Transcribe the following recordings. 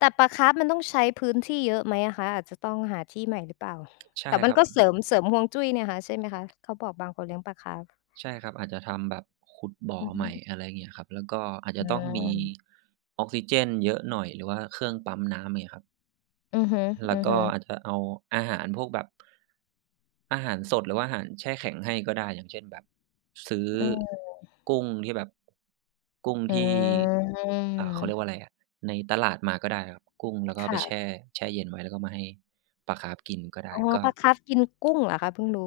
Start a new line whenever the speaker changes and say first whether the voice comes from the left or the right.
left: แต่ปลาคาร์ปมันต้องใช้พื้นที่เยอะไหมอะคะ อาจจะต้องหาที่ใหม่หรือเปล่า?
right: ใช่
left: แต่ม
right: ค
left: ั
right: ร
left: น
right: ับ
left: ก็
right: อื
left: เส
right: ม
left: ริม เสริมฮวงจุ้ยเนี่ยคะใช่ไหมคะ? เขาบอก บางคนเลี้ยงปลาคาร์ป
right: ใช่ครับ อาจจะทำแบบขุดบ่อ
left: อือ
right: ใ
left: ฮ
right: ห
left: ึ
right: ม่ อะไรงี้ครับ แล้วก็อาจจ
left: อื
right: ะต้องมี
left: ม
right: ออกซิเจนเยอะหน่อยหรือว่าเครื่องปั๊มน้ำ มีครับ
left: อือฮึ
right: แล้วก็
left: ๆ
right: อาจจะเอาอาหารพวกแบบ อาหารสดหรือว่าอาหารแช่แข็งให้ก็ได้ อย่างเช่น แบบ ซื้อ
left: อืม
right: กุ้งที่แบบ กุ้ง
left: อื
right: ที่ อ่า เขาเรีย
left: ม
right: กว่าอะไรอะ ในตลาดมาก็ได้ครับ กุ้ง แล้วก็เ
left: ค
right: อาไ
left: ่
right: ปแช
left: ะ
right: ่ แช่เย็นไว้ แล้วก็มาให้ ปลาคาร์ปกินก็ได
left: อ
right: ้
left: ๋อ
right: ก็
left: ปลาคาร์ปกินกุ้งเหรอคะ เพิ่งรู้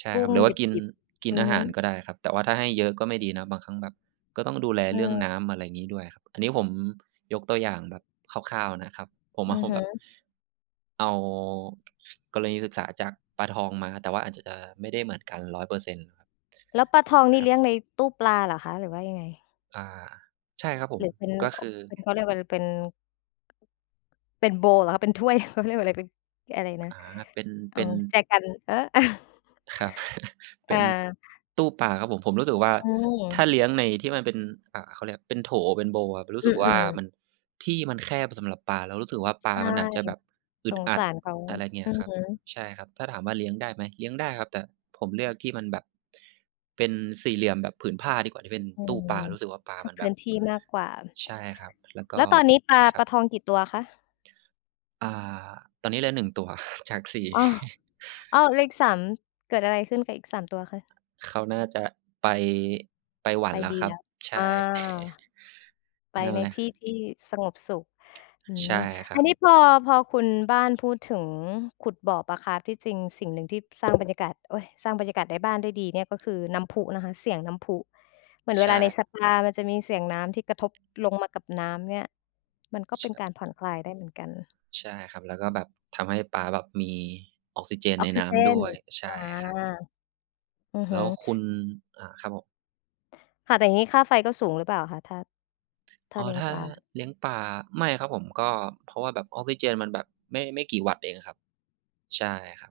right: ใช่
left: กุ้
right: ครับ
left: ง
right: หรือว่
left: ด
right: ากิน
left: ิบ
right: ก
left: ๆ
right: ิ
left: อ
right: น
left: ื
right: อ
left: อ
right: า
left: ฮ
right: ห
left: ึ
right: ารก็ได้ครับ แต่ว่าถ้าให้เยอะก็ไม่ดีนะ บางครั้งแบบ ก็ต้องดูแล
left: อื
right: เรื่อง
left: ม
right: น้ำ อะไรงี้ด้วยครับ อันนี้ผมยกตัวอย่างแบบคร่าว ๆ นะครับ ผมม
left: อื
right: าฮ
left: อ
right: บ
left: ฮ
right: แบบ
left: ึ
right: เอา กรณีศึกษาจากปลาทองมา แต่ว่าอาจจะ จะไม่ได้เหมือนกัน 100%
left: แล้วปลาทองนี
right: ค
left: ่
right: รั
left: เล
right: บ
left: ี้ยงในตู้ปลาเหรอคะ หรือว่ายังไง?
right: อา ใช่ครับผ
left: ห
right: ม
left: รือเป็น
right: ก็คือ
left: เป็น เขาเรียกว่าอะไร เป็น เป็น โบวล์ เหรอคะ เป็น ถ้วย เขาเรียกว่าอะไร เป็น เอ๊ะ อะไรนะ
right: อา เป็น
left: อ
right: เ
left: ๋
right: ป
left: อ
right: ็น
left: แจกัน เออ เออ
right: ครับ เป็น
left: เออ
right: ตู้ปลาครับผม ผมรู้สึกว่า
left: อื
right: ถ้าเล
left: ม
right: ี้ยงใน ที่มันเป็น อ่า เขาเรียกเป็นโถ เป็น โบวล์ ครับ รู้
left: อื
right: สึกว่า
left: ม ๆ
right: มัน ที่มันแคบสำหรับปลา แล้วรู้สึกว่า ปล
left: ใช
right: า
left: ่
right: มันอาจจะแบบอึ
left: ส
right: ด
left: ง
right: อั
left: ส
right: ด
left: ารเขา
right: อะไรเงี้
left: อื
right: ย
left: อ
right: ครับ
left: ฮึ
right: ใช่ครับ ถ้าถามว่า เลี้ยงได้ไหม เลี้ยงได้ครับ แต่ผมเลือกที่มันแบบ เป็นสี่เหลี่ยมแบบผืนผ้าดีกว่าที่เป็น
left: อื
right: ตู้
left: ม
right: ปลา รู้สึกว่า ปลา
left: ถ้า
right: มัน
left: พ
right: แบ
left: ื้
right: บ
left: นที่มากกว่า
right: ใช่ครับ แล้วก
left: แ
right: ็
left: ล้วตอนนี้ปลา
right: ครั
left: ปล
right: บ
left: าทองกี่ตัวคะ?
right: อา ตอนนี้เหลือ 1 ตัว จาก 4
left: อ้อ อ้อ! เลข 3 เกิดอะไรขึ้นกับอีก 3 ตัวคะ?
right: เขาน่าจะไป ไปหวั
left: ไ
right: น
left: ป
right: แล้ว
left: ดี
right: ครั
left: แ
right: บ
left: ล้ว
right: ใช
left: อา
right: ่
left: ไป
right: นั่น
left: ใน
right: แหละ
left: ที่ที่สงบสุข อื
right: ใช่
left: ม
right: อะคร
left: อ
right: ั
left: ันนี้
right: บ
left: พอ พอคุณบ้านพูดถึงขุดบ่อปลาคาร์ป ที่จริงสิ่งหนึ่งที่ สร้างบรรยากาศ โอ๊ย! สร้างบรรยากาศในบ้านได้ดีเนี่ย ก็คือน้ำพุนะคะ เสียงน้ำพุ เหมือนเ
right: ใ
left: ว
right: ช
left: ลาใน
right: ่
left: สปา มันจะมีเสียงน้ำที่กระทบลงมากับน้ำเนี่ย มันก็
right: ใช
left: เป็น
right: ่
left: การผ่อนคลายได้เหมือนกัน
right: ใช่ครับ แล้วก็แบบทำให้ปลาแบบมี ออกซิเจน
left: อ
right: ใน
left: อกซ
right: น
left: ิ
right: ้
left: เจ
right: ำด้
left: น
right: วย ใช่
left: อา
right: ครับ
left: อือ
right: แ
left: ฮ
right: ล้
left: ึ
right: วคุณ อ่า ครับผม
left: ค่ะ แต่อย่างงี้ค่าไฟก็สูงหรือเปล่าคะ ถ้า ถ้า
right: อ๋อ
left: เลี้ยง
right: ถ้า
left: ปลา?
right: เลี้ยงปลา ไม่ครับผม ก็ เพราะว่าแบบออกซิเจนมันแบบไม่ ไม่กี่วัตต์เองอะครับ ใช่ครับ